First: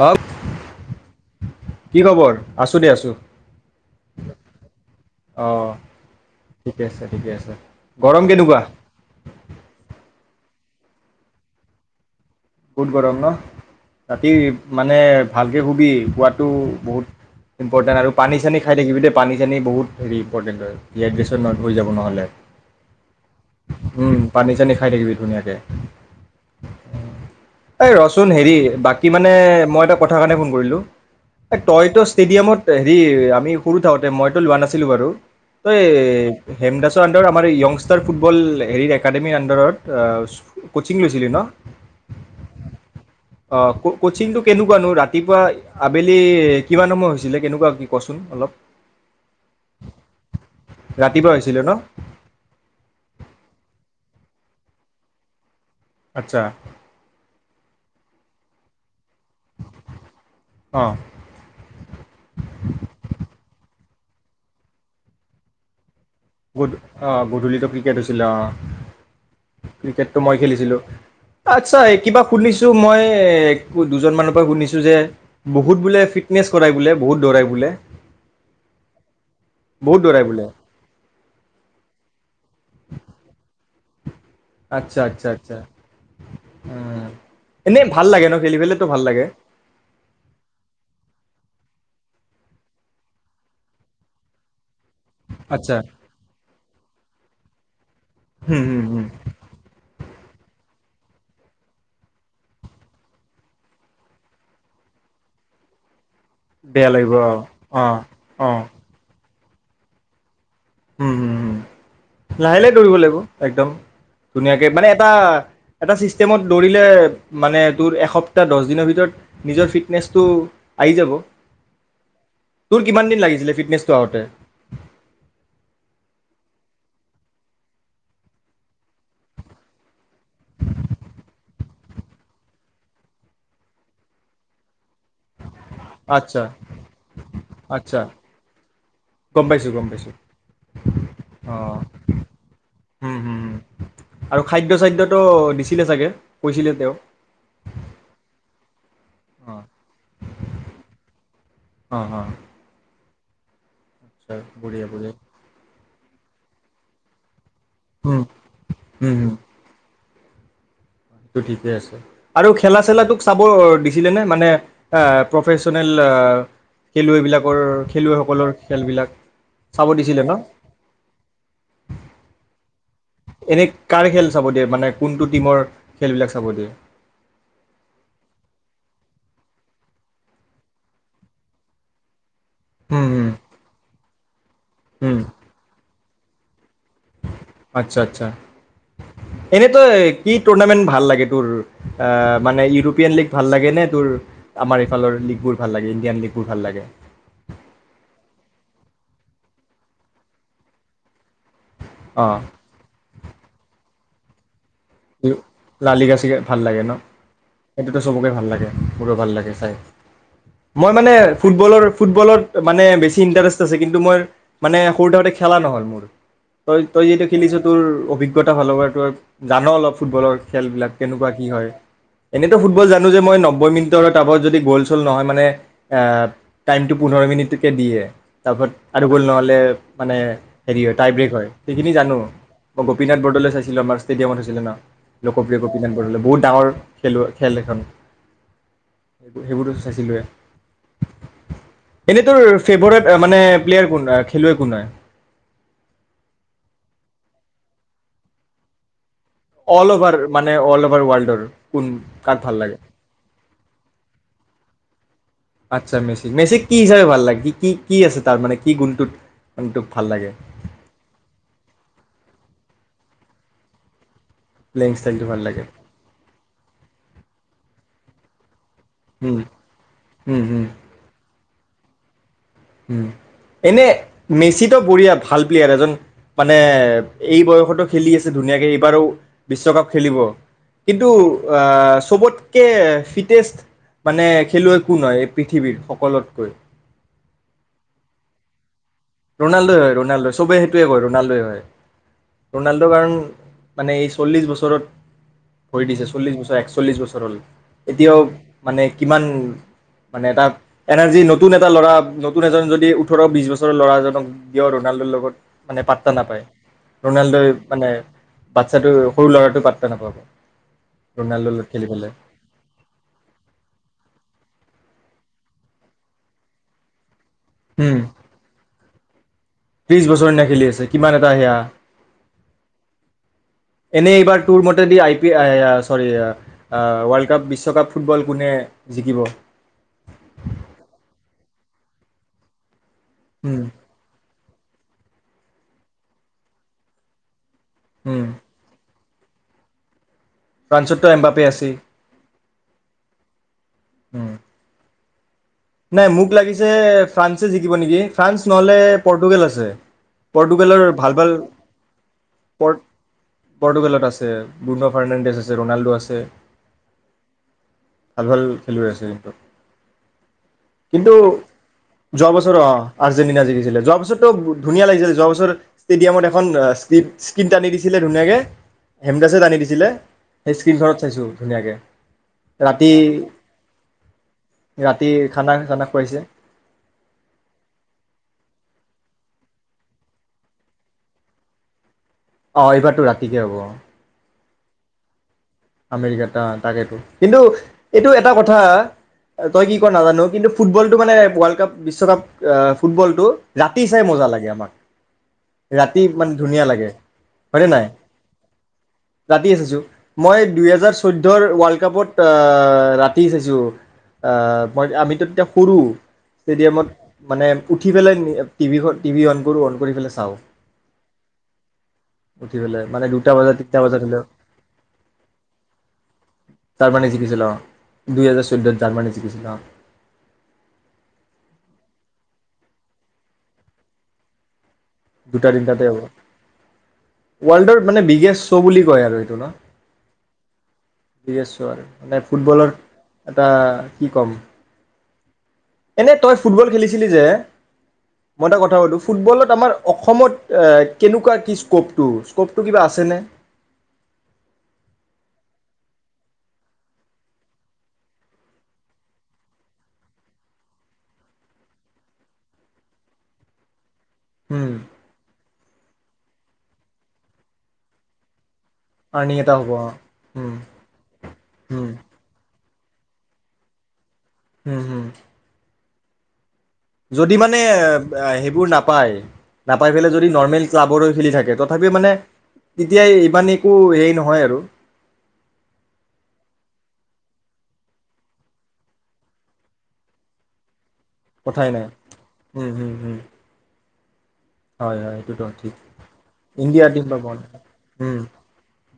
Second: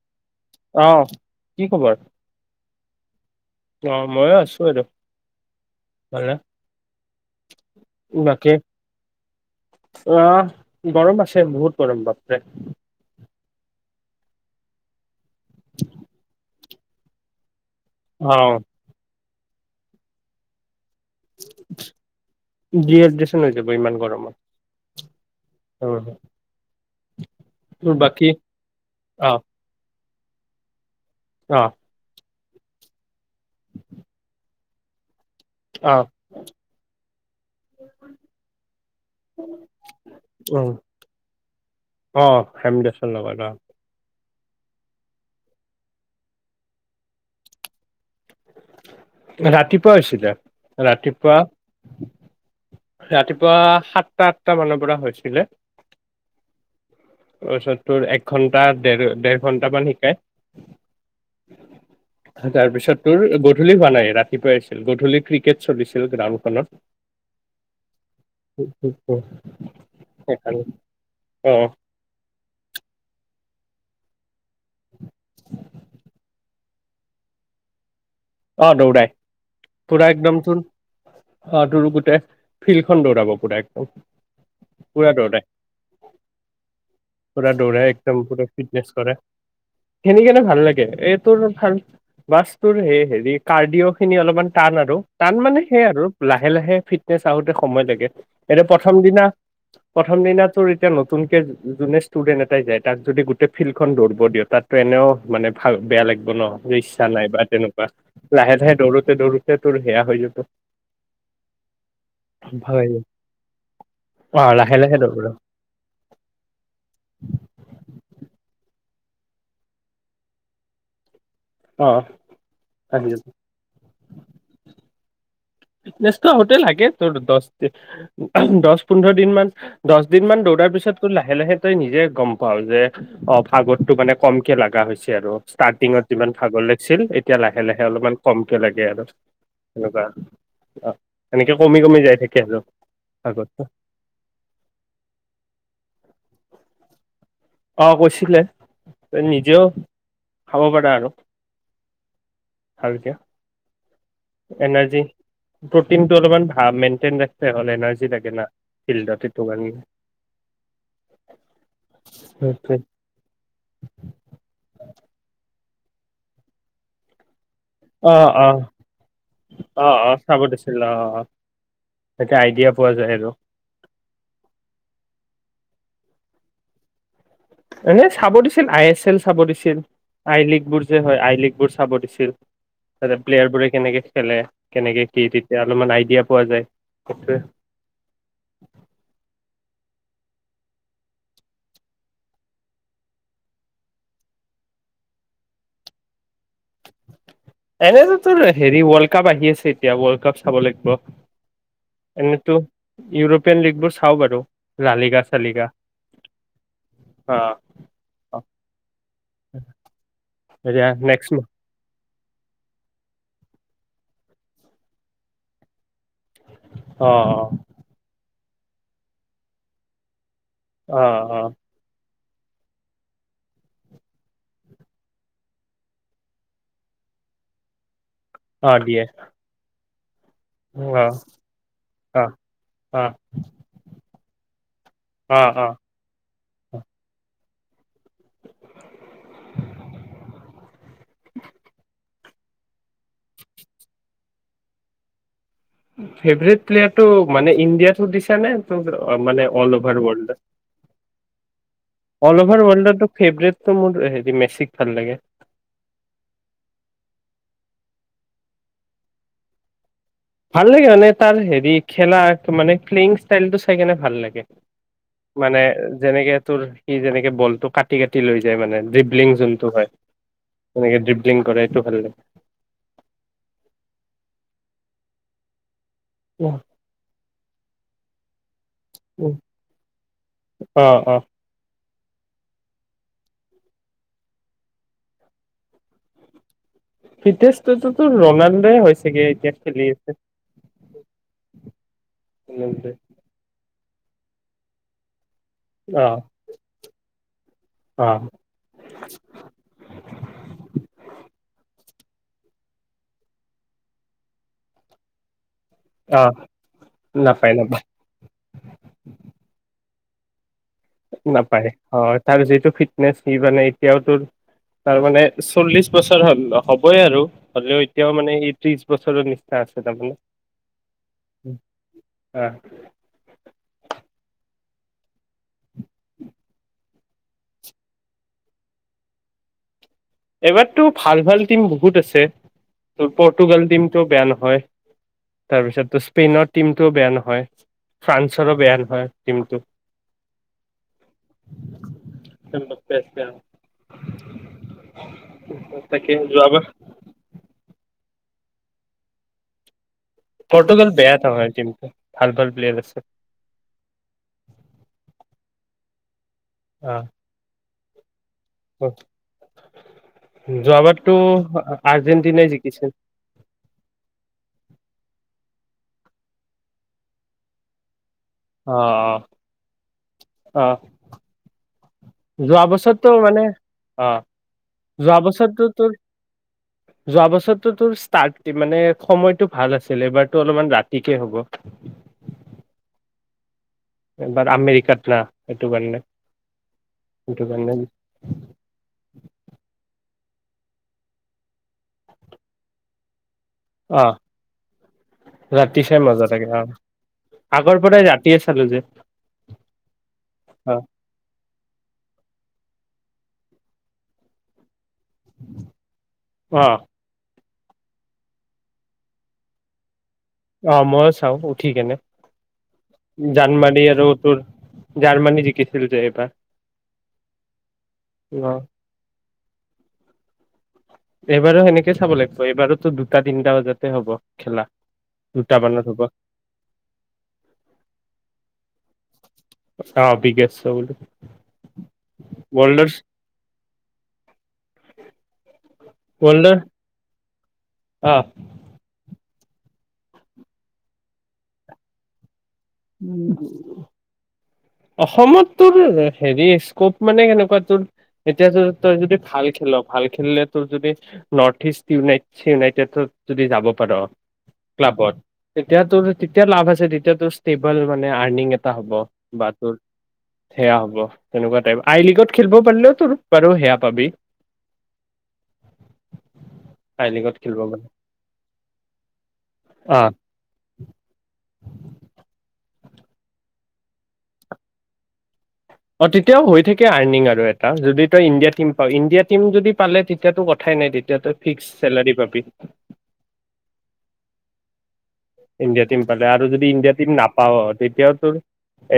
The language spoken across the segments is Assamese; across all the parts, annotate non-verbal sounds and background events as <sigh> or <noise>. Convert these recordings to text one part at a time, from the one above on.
হৱক অ', কি খবৰ। আচু শুনিয়ে আছো। অ, মইয়ো আছো আৰু অ' ভালে। ঠিকে আছে ঠিকে আছে। গৰম বাকি কেনেকুৱা? আহ্ গৰম আছে। বহুত গৰম। বাপৰে বহুত গৰম ন। ৰাতি মানে ভালকৈ শুবি। পোৱাটো বহুত ইম্পৰ্টেণ্ট আৰু অ', পানী-চানি খাই থাকিবি দে পানী-চানি বহুত হেৰি, ইম্পৰ্টেণ্ট হয়। ডিহাইড্ৰেচন নট হৈ যাব নহ'লে। ডিহাইড্ৰেচন হৈ যাব ইমান উম, গৰমত। পানী-চানি খাই থাকিবি ধুনীয়াকে। অ', এই তোৰ ৰ' বাকী চোন হেৰি, বাকী মানে অ', মই এটা কথাৰ কাৰণে ফোন কৰিলো। অ', তই টোচ ষ্টেডিয়ামত হেৰি আমি সৰু থাকতে মইতো লোৱা নাছিলো বাৰু ঐ অ', হেমদাসৰ আন্দাৰ আমাৰ য়ংষ্টাৰ ফুটবল হেৰি একাডেমীৰ আন্দাৰত কোচিং লৈছিলি ন অঁ হেমদাসৰ লগত ক কচিটো কেনেকুৱানো ৰাতিপুৱা আবেলি কিমান সময় হৈছিলে কেনেকুৱা কি কচোন অলপ ৰাতিপুৱা হৈছিলে ৰাতিপুৱা হৈছিলে ন ৰাতিপুৱা সাতটাত দুটা মানৰ পৰা হৈছিলে আচ্ছা তাৰপিছত তোৰ এক ঘন্টা দেৰ দেৰ ঘন্টামান শিকাই অঁ তাৰপিছত তোৰ গধূলি হোৱা নাই ৰাতিপুৱাই আছিল গধূলি ক্ৰিকেট চলিছিল গ্ৰাউণ্ডখনত। অ গধূলিতো ক্ৰিকেট হৈছিলে অ ক্ৰিকেটটো মই সেইকাৰণে। খেলিছিলো অ', আচ্ছা এই কিবা শুনিছো মই দুজন মানৰ শুনিছো যে বহুত বোলে ফিটনেছ ই বোলে বহুত দৌৰাই বোলে অ দৌৰাই বহুত পোৰা দৌৰাই একদম বোলে চোন অ তৰ গোটেই ফিল্ডখন দৌৰাব পুৰা একদম আচ্ছা পোৰা আচ্ছা দৌৰাই আচ্ছা উম পোৰা এনেই দৌৰাই ভাল একদম লাগে ন পোৰা খেলি পেলেতো ফিটনেচ ভাল কৰে লাগে খিনি কেনে ভাল লাগে এইটোোৰ ভাল বাস্তুৰ সেই হে হে কাৰ্ডিঅ খিনি অলপমান টান আৰু টান মানে আচ্ছা সেইয়াই আৰু লাহে লাহে ফিটনেচ আহোতে সময় লাগে হুম এয়া হুম প্ৰথম হুম দিনা প্ৰথম দিনাটো এতিয়া নতুনকে যোনে ষ্টুডেণ্ট এটাই যায় তাক যদি গোটেই ফিল্ডখন দৌব দিয় তাতো এনেও মানে ভাল বেয়া লাগে ন বেয়া ইচ্ছা লাগিব অ নাই বা অ তেনেকুৱা অ লাহে লাহে দৌৰোতে দৌৰোতে তোৰ সেয়া হৈ যাব উম হম হ লাহে লাহে দৌৰিব লাগিব একদম অ ধুনীয়াকে লাহে মানে লাহে এটা দৌৰ এটা চিষ্টেমত দৌৰিলে মানে তোৰ এসপ্তাহ দশ দুদিনৰ ভিতৰত নিজৰ ফিটনেছটো আহি যাব অ তোৰ আহি কিমান যাব দিন লাগিছিলে ফিটনেছটো আহোতে ফিটনেচোতে লাগে ত দ দহ পোন্ধৰ দিন মান দহ দিন ম দৌৰাৰ পিছত তোৰ লাহে লাহে তই নিজে গম পাও যে অ ভাগতটো মানে কমকে লগা হৈছে আৰু ষ্টাৰ্টিঙত যিমান আচ্ছা ভাগৰ লাগিছিল এতিয়া লাহে লাহে আচ্ছা অলপমান কমকে লাগে আৰু তেনেকুৱা অ হ হম ভাগৰটো আৰু খাদ্য চাদ্যটো দিছিলে চাগে কৈছিলে তেওঁ তে অঁ নিজেও খাব পাৰা আৰু আৰু অঁ অঁ ভালকে আচ্ছা এনাৰ্জি বুঢ়িয়া-বুঢ়িয়া প্ৰটিনটো অলপমান ভা মেইনটেইন। হ'ল এনাৰ্জি হুম লাগে না, ফিল্ডত এইটো কাৰণে টো ঠিকে আছে আৰু সেইটোৱে। খেলা চেলা তোক চাব দিছিলে নে মানে এ- পাৰ্চনেল এ খেলুৱে বিলাক। অ-অ-অ-অ দিছিলে ন চাব দিছিল। অ-অ তাকে আইডিয়া। পোৱা যায় আৰু এনে কাৰ খেল চাব দিয় মানে কোনটো টিমৰ খেলবিলাক চাব দিয়ে। এনে চাব দিছিল। আই এছ এল চাব দিছিল। আই লীগ বোৰ যে হয়। আই লীগ বোৰ চাব দিছিল। হুম তাতে হুম প্লেয়াৰ বোৰে কেনেকে খেলে, কেনেকে কি তেতিয়া অলপমান আইডিয়া পোৱা যায়। সেইটোৱে আচ্ছা-আচ্ছা এনে। আই কি টুৰ্ণামেন্ট ভাল লাগে তোৰ? আহ মানে ইউৰোপীয়ান লীগ ভাল লাগে নে, তোৰ আমাৰ ইফালৰ লীগবোৰ ভাল লাগে ইণ্ডিয়ান লীগবোৰ ভাল লাগে? এনেতো তোৰ হেৰি ৱৰ্ল্ড কাপ আহি আছে। এতিয়া ৱৰ্ল্ড কাপ চাব লাগিব। অ এনে তো ইউৰোপিয়ান লীগ বোৰ চা খাওঁ বাৰু। লালিগা চালিগা লালি গাচি ভাল লাগে ন অ সেইটোতো চবকে অ ভাল লাগে মোৰো ভাল লাগে চাই এতিয়া মই মানে নেক্স ফুটবলৰ ফুটবলত মানে বেছি ইণ্টাৰেষ্ট আছে কিন্তু মই মানে সৰু থাকোতে খেলা নহ'ল মোৰ। তই-তই অ যিহেতু খেলিছ তোৰ অভিজ্ঞ। কইতা ভাল পায় জান অলপ ফুটবলৰ। খেলবিলাক অ কেনেকুৱা অ কি হয়। এনেইতো ফুটবল জানো যে মই নব্বৈ মিনিটৰ টাবত যদি গ'ল চ'ল নহয় মানে টাইমটো পোন্ধৰ মিনিটকে দিয়ে। তপত অ দিয়ে আৰু গুল নহ'লে মানে অ হেৰি হয় টাই ব্ৰেক হয়। সেইখিনি জানো অ মই অ গোপীনাথ বৰদলৈ চাইছিলো আমাৰ ষ্টেডিয়ামত আছিলে ন। অ লোকপ্ৰিয় অ গোপীনাথ বৰদলৈ। বহুত ডাঙৰ খেলুৱৈ খেল এখন সেইবোৰতো চাইছিলে এনেই তোৰ ফেভৰেট মানে প্লেয়াৰ কোন খেলুৱৈ কোন হয়? ফেবেৰেত প্লেয়াৰটো মানে ইণ্ডিয়াতো ধিছা নে ত অল অভাৰ মান অল অভাৰ ৱল্ডৰ কোন অল কাক ভাল অভাৰ লাগে? ৱৰ্ল্ডতো ফেভৰেটটো মোৰ হেৰি মেচিক ভাল লাগে। আচ্ছা মেচিক-মেচিক কি হিচাপে ভাল লাগ সি কি? কি আছে তাৰ মানে কি গুণটোত গুণটোক? ভাল লাগে মানে তাৰ হেৰি খেলা মানে, প্লেইং ষ্টাইলটো চাইকেনে ভাল লাগে। প্লেয়িং ষ্টাইলটো ভাল মানে লাগে যেনেকে তোৰ সি যেনেকে বলটো কাট কাটি-কাটি লৈ যায় মানে। ড্ৰিবলিং উম যোনটো হয়, উম উম সেনেকে ড্ৰি ড্ৰিংক কৰে এইটো ভাল লাগে। উম এনে মেচিতো বঢ়িয়া ভাল প্লেয়াৰ এজন লাগে। মানে, এই বয়সতো খেলি আছে ধুনীয়াকে, এইবাৰো বিশ্বকাপ খেলিব, অ' কিন্তু অ' আ, চবতকে ফিটেষ্ট মানে খেলুৱৈ কোন হয় এই পৃথিৱীৰ সকলোতকৈ। ফিটনেছটো ৰনাল্ডয়ে হৈছ ৰণাল্ডোই হয় ৰণাল্ডো চবেই সেইটোৱে কয় ৰণাল্ডোয়ে হয় ৰণাল্ডো কাৰণ মানে এই চল্লিছ বছৰত ভৰি দিছে অ' চল্লিছ বছৰ একচল্লিছ বছৰ হ'ল, অ' এতিয়াও মানে কিমান মানে এটা এনাৰ্জি নতুন এটা ল'ৰা নতুন এজন যদি ওঠৰ বিশ বছৰৰ ল'ৰা <inaudible> কিয় ৰণাল্ড লগত মানে পাত্তা অ' নাপায়, ৰনাল্ডোই নাপায় নাপায় মানে বাচ্ছাটো সৰু ল'ৰাটো পাতা <unintelligible> নাপায়, হয় তাৰ যিটো ফিটনেচ সি মানে এতিয়াও তোৰ তাৰ মানে চল্লিশ বছৰ হল হ'বই আৰু। হলেও উম এতিয়াও মানে সি ত্ৰিশ বছৰৰ নিচিনা আছে ত্ৰিশ বছৰ নিচিনা খেলি আছে কিমান এটা সেয়া তাৰমানে। এনে এইবাৰ তোৰ মতেদি আই পি চৰি আ, ৱৰ্ল্ড কাপ বিশ্বকাপ ফুটবল কোনে জিকিব। এইবাৰতো ভাল-ভাল টিম বহুত আছে। তোৰ উম। পৰ্তুগাল টিমটোও বেয়া নহয়। তাৰপিছতো স্পেইনৰ টিমটোও বেয়া নহয়। উম, ফ্ৰান্সৰো বেয়া নহয়। টীমটো ফ্ৰান্সতটো এমবাপে আছে, উম। নাই তাকে মোক যোৱাবাৰ লাগিছে ফ্ৰান্সে জিকিব নেকি। ফ্ৰান্স নহ'লে পৰ্টুগেল আছে। পৰ্টুগালৰ পৰ্তুগাল বেয়া ভাল-ভাল, নহয় টিমটো। ভাল ভাল প্লেয়াৰ আছে পৰ্-পৰ্টুগালত আছে। বুৰ্ন ফাৰ্ণাণ্ডেছ আছে ৰনাল্ডো আছে। তে <unintelligible> ভাল-ভাল খেলুৱৈ আছে সেইটো কিন্তু যোৱাবাৰতো যোৱা আৰ্জেন্টিনাই বছৰ অ', জিকিছিল। আৰ্জেণ্টিনা জিকিছিলে যোৱা বছৰটো ধুনীয়া লাগিছিলে যোৱা বছৰ। ষ্টেডিয়ামত এখন স্কিড-স্কিন টানি দিছিলে। ধুনিয়াকে, অ অ <unintelligible> দিছিলে সেই অ স্ক্ৰীণখনত চাইছো ধুনীয়াকে যোৱা ৰাতি, বছৰটো মানে অ ৰা যোৱা বছৰটো তোৰ যোৱা বছৰটো তোৰ ষ্টাৰ্ট মানে। সময়তটো ভাল আছিল এইবাৰতো অলপমান ৰাতিকে হ'ব। অ এইবাৰতো ৰাতিকে হ'ব এবাৰ আমেৰিকাত না সেইটো কাৰণে আমেৰিকাত তাকেইেতো কিন্তু সেইটো কাৰণে এইটো এটা কথা তই কি ক নাজানো। কিন্তু ফুটবলটো মানে ৱৰ্ল্ড কাপ বিশ্বকাপ আ ফুটবলটো ৰাতি অ চাই মজা লাগে আমাক চাই ৰাতি মজা মানে অ ধুনীয়া লাগে হয়নে আগৰ নাই পৰাই ৰাতিয়ে চালো যে ৰাতি চাইছো মই অ দুইহেজাৰ চৈধ্যৰ ৱাৰ্ল্ড কাপত ৰাতি কি ছাইছো আ মই আমিতো তেতিয়া সৰু অ ষ্টেডিয়ামত মানে উঠি পেলাই টিভি টিভি অন কৰোঁ অন কৰি ছাও আহ মইো চাও উঠি কেনে উঠি পেলাই মানে দুটা বজাত তিনিটা জাৰ্মানী বজাত আৰু হ'লেও তোৰ জাৰ্মানী জিকিছিল যে এইবাৰ জাৰ্মানী আহ। অহ এইবাৰো সেনেকে চাব লাগিব এইবাৰোতো দুটা তিনটা বজাতে হব খেলা। দুটা তিনিটাতে হ'ব ৱৰ্ল্ডৰ মানে বিগেষ্ট শ্ব' বুলি কয় আৰু এইটো ন অ বিগেষ্ট শ্ব' বুলি বিগেষ্ট শ্ব' আৰু মানে ফুটবলৰ ৱৰ্ল্ডৰ এটা কি ক'ম উ এনে তই ফুটবল খেলিছিলি যে মই এটা কথা শোধো ফুটবলত আমাৰ অসমত কেনেকুৱা কি স্ক'পটো স্কপটো কিবা আছেনে? অসমত তোৰ হেৰি স্কপ মানে কেনেকুৱা তোৰ এতিয়া তই যদি ভাল খেল ভাল খেলিলে তোৰ যদি নৰ্থ ইষ্ট ইউনাইট ইউনাইটেডত যদি যাব পাৰ উম ক্লাবত তেতিয়াতোৰ তেতিয়া লাভ আছে তেতিয়াতোচ টেবল মানে আৰ্নিং। হ'ব আৰ্নিং বা এটা হ'ব তোৰ অ উম সেয়া হ'ব তেনেকুৱা টাইপ উম আই লিগত খেলিব বলো তোৰ বাৰু হেয়াপাবি হয় হম আই লিগত যদি মানে খেলিব পাৰি সেইবোৰ নাপায় নাপাই অ পেলাই যদি নৰ্মেল ক্লাবৰ খেলি থাকে তথাপিও মানে তেতিয়া ইমান একো হেৰি নহয় আৰু অ তেতিয়াও হৈ থাকে আৰ্নিং আৰু এটা যদি তই ইণ্ডিয়া টিম পাৱ ইণ্ডিয়া টিম যদি পালে তেতিয়াতো কথাই নাই তেতিয়া এতিয়া তই কথাই ফিক্সড নাই চেলাৰী পাবি। উম হম হম হয় হয় এইটোতো ঠিক ইণ্ডিয়া টিম পালে আৰু যদি ইণ্ডিয়া টিম নাপা তেতিয়াও উম তোৰ।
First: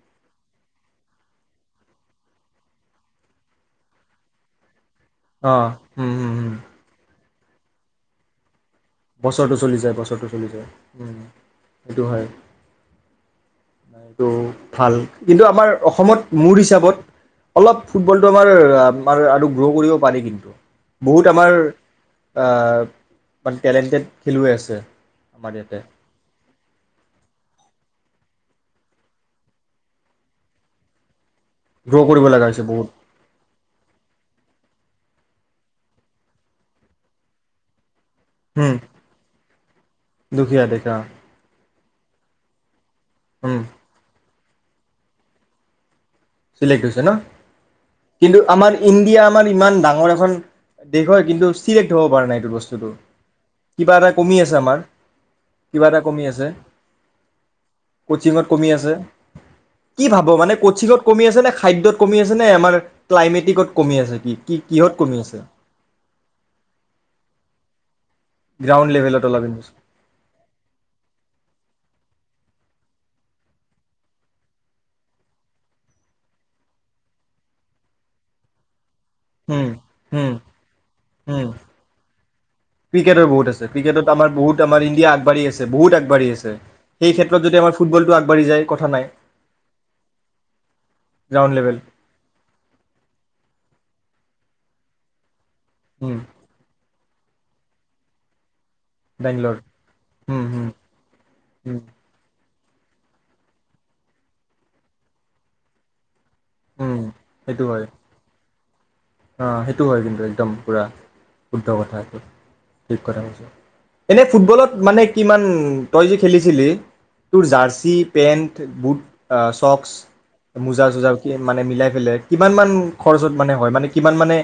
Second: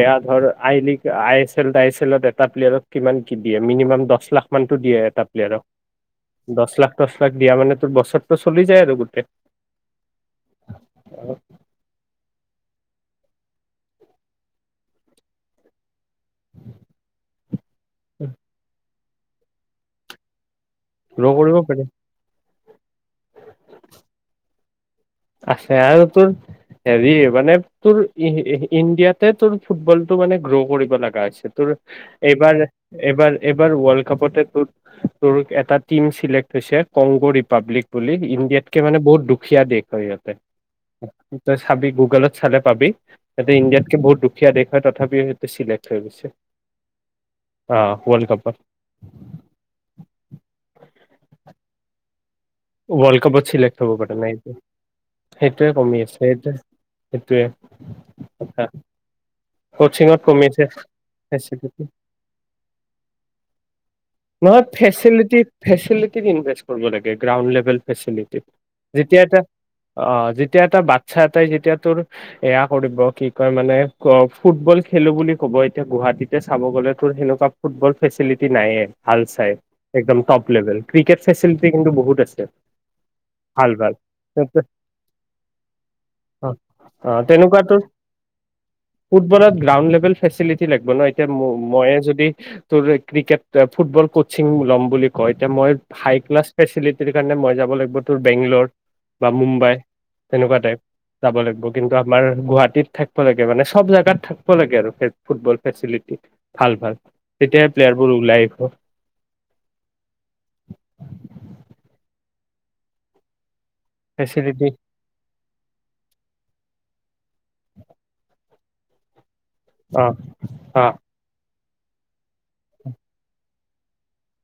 এয়া ধৰ I League I S L I S এলত এটা প্লেয়াৰক কিমান কি দিয়ে মিনিমাম দহ লাখ মানতো দিয়ে। অ এটাপিলেৰক উম হম হম দশ লাখ টো তাক দিয়া মানে তোৰ বছৰটো চলিছে বছৰটো চলি যায় বছৰটো চলি যায় সেইটো হয় এইটো ভাল কিন্তু আমাৰ অসমত মোৰ হিচাপত অলপ ফুটবলটো আমাৰ আমাৰ আৰু গ্ৰ' কৰিব পাৰি কিন্তু ন কৰিব পাৰে প অ আছে আৰু তোৰ হেৰি মানে তোৰ ই ইণ্ডিয়াতে তোৰ ফুটবল টো মানে গ্ৰ' কৰিব লগা হৈছিল তোৰ গ্ৰ' কৰিব লগা হৈছে এইবাৰ বহুত এইবাৰ এইবাৰ ৱৰ্ল্ড কাপতে তোৰ তোৰ এটা টিম চিলেক্ট হৈছে কংগো ৰিপাব্লিক বুলি উম, ইণ্ডিয়াতকে মানে বহুত দুখীয়া দেশ হয় সিহঁতে দুখীয়া দেখা তই চাবি গুগলত চালে পাবি এতিয়া ইণ্ডিয়াত কে বহুত দুখ সুকীয়া দেশ হয় তথাপিও সহজতে চিলেক্ট হৈ গৈছে। চিলেক্ট হৈছে ন অ ৱৰ্ল্ড কিন্তু কাপত আমাৰ ইণ্ডিয়া আমাৰ ইমান ডাঙৰ এখন দেশ হয় কিন্তু চিলেক্ট হ'ব পাৰা নাই এইটো বস্তুটো ৱৰ্ল্ড কাপত চিলেক্ট হ'ব কিবা এটা পৰা নাই। কমি আছে আমাৰ সেইটোৱে কমি আছে সেইটোৱে, কোচিঙত সেইটোৱে কমি আছে কি ভাব কচিঙত কমি মানে আছে। কচিঙত কমি খাদ্যত কমি আছে ন আমাৰ ক্লাইমেটিকত কমি আছে নহয় কিহত কমি ফেচিলিটি আছে ফেচিলিটিত ইনভেষ্ট কৰিব লাগে গ্ৰাউণ্ড লেভেল ি গ্ৰাউণ্ড যেতিয়া লেভেলত এটা অলপ অ যেতিয়া এটা বাচ্ছা এটাই যেতিয়া তোৰ এয়া কৰিব কি কয় মানে ফুটবল খেলো বুলি ক'ব এতিয়া গুৱাহাটীতে চাব গ'লেতোৰ সেনেকুৱা ফুটবল ফেচিলিটি নাইে ভাল চাই হুম একদম হুম টপ লেভেল ক্ৰিকেট হুম ফেচিলিটি কিন্তু বহুত ক্ৰিকেটৰ বহুত আছে ক্ৰিকেটত আমাৰ বহুত আমাৰ ইণ্ডিয়া আগবাঢ়ি আছে বহুত আগবাঢ়ি আছে সেই ক্ষেত্ৰত যদি আমাৰ ফুটবলটো এ আগবাঢ়ি যায় কথা নাই গ্ৰাউণ্ড লেভেল ম কচিং ল'ম বুলি কয় এতিয়া মই হাইক্লাছ ফেচিলিটি সেইটো কাৰণে মই যাব লাগিব তোৰ বেংগলৰ বা বেংগলৰ মুম্বাই তেনেকুৱা টাইপ যাব লাগিব কিন্তু আমাৰ গুৱাহাটী থাক লাগে মানে সব জাগাত থাকিব লাগে আৰু ফুটবল ফেচিলিটি ভাল ভাল সেইটো তেতিয়াহে হয় প্লেয়াৰ বোৰ ওলাই আহিব অ সেইটো হয় কিন্তু একদম পুৰা শুদ্ধ কথা, এইটো ঠিক কথা কৈ কৈছ। এনে ফেচিলিটি ফুটবলত মানে কিমান তই যে খেলিছিলি তোৰ জাৰৰ্চি, পেণ্ট, বুট অ চক্চ অ মোজা অ চুজাও মানে মিলাই পেলাই ইমান মান খৰচত মানে হয় মানে <unintelligible> কিমান মানে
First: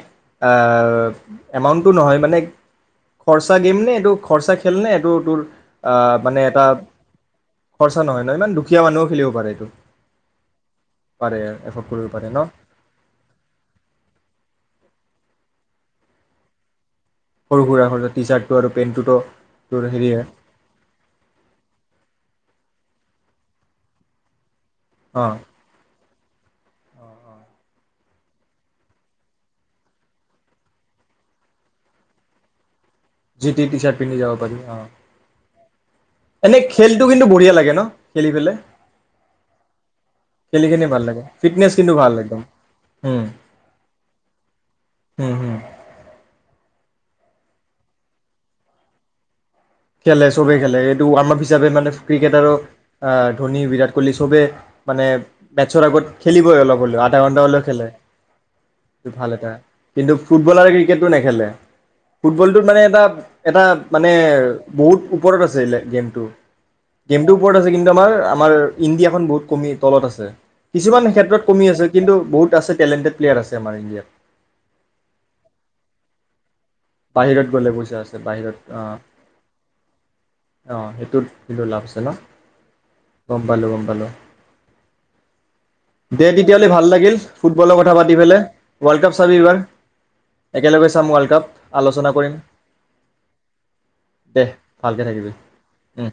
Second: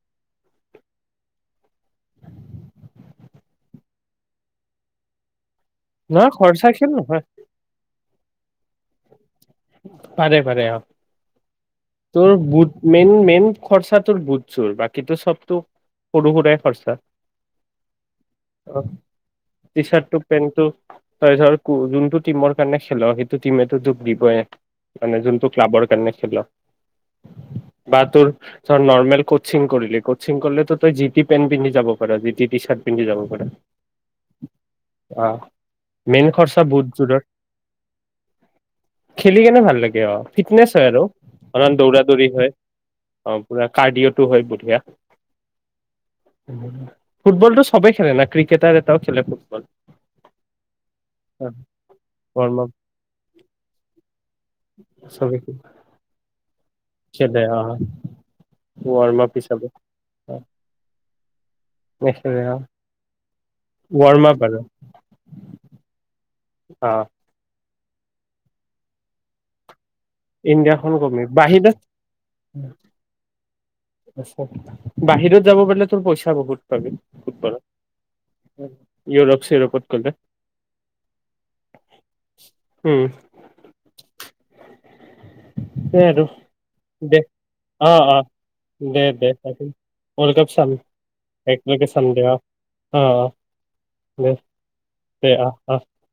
এমাউণ্টটো নহয় মানে, খৰচা গেম নে এইটো খৰচা খেলনে এইটো তোৰ আহ নহয় মানে এটা খৰচা খেল নহয় খৰচ নহয় ন ইমান দুখীয়া মানুহ খেলিব পাৰে এইটো পাৰে, পাৰে, আহ। পাৰে এফৰ্ড কৰিব পাৰে তোৰ ন বুট, মেইন মেইন খৰচা তোৰ বুধ জোৰ বাকী চবতটো সৰু সুৰাই খৰচা সৰু সুৰা খৰচা টি চাৰ্টটো আৰু অ পেণ্টটোতো টি তোৰ হেৰিয়ে চাৰ্টটো পেন্টটো <unintelligible> যোনটো টিমৰ কাৰণে খেলৰ সেইটো টিমেটো তোক দিবইে অ'। যোনতটো ক্লাবৰ কাৰণে খেল বা তোৰ ধৰ নৰ্মেল কচিং কৰিলি কচিং কৰিলে তো তই জি টি পেণ্ট পিন্ধি যাব পাৰা জি টি টি চাৰ্ট পিন্ধি যাব পাৰ যিটি টি চাৰ্ট পিন্ধি যাব পাৰি। অ, মেইন এনে খৰচা খেলটো বুটযোৰৰ কিন্তু বঢ়িয়া লাগে ন? খেলি পেলাই খেলি কেনে ভাল লাগে অ, খেলি ফিটনেছ কিনে হয় ভাল আৰু লাগে ফিটনেছ অলমান কিন্তু দৌৰা ভাল দৌৰি একদম হয়। উম অ পুৰা কাৰ্ডিঅ'টো হয় বঢ়িয়া। উম হম ফুটবলটো সবেই খেলে ন ক্ৰিকেট আৰু এটাও খেলে ফুটবল। খেলে চবে খেলে, এইটো আমাক হিচাপে মানে ক্ৰিকেটাৰো ৱৰ্ম আপ আহ ধোনী বিৰাট সবে মানে, চবে মেটচৰ আগত খেলিব <inaudible> আধা ঘণ্টা হ'লেও খেলে, ৱৰ্ম ভাল আপ এটা হিচাপে কিন্তু ফুটবলাৰে ক্ৰিকেটটো নেখেলে। নেখেলে অ ফুটবলটোত মানে এটা এটা মানে ৱৰ্ম আপ আৰু ওপৰত আছে লে-গেমটো অ গেমটো ওপৰত আছে কিন্তু আমাৰ ইণ্ডিয়াখন বহুত কমি তলত আছে। ইণ্ডিয়াখনন কিছুমান কমে ক্ষেত্ৰত বাহিৰ কমি আছে কিন্তু বহুত আছে টেলেণ্টেড প্লেয়াৰ আছে আমাৰ ইণ্ডিয়াত। বাহিৰত যাব পাৰিলে তোৰ পইচা বহুত। পাবি বাহিৰত ফুটবলত গ'লে পইচা আছে বাহিৰত অ', ইউৰোপ চিউৰোপত গ'লে অ', সেইটোত কিন্তু লাভ আছে ন? উম গম পালোঁ গম পালোঁ। দে তেতিয়াহ'লে ভাল লাগিল, দে ফুটবলৰ কথা অ পাতি অ পেলাই ৱৰ্ল্ড দে কাপ দে চাবি এইবাৰ। একেলগে চাম ৱৰ্ল্ড কাপ। আলোচনা চানডে কৰিম অ, অ, অ, দে, ভালকে দে, থাকিবি অ, অ। উম।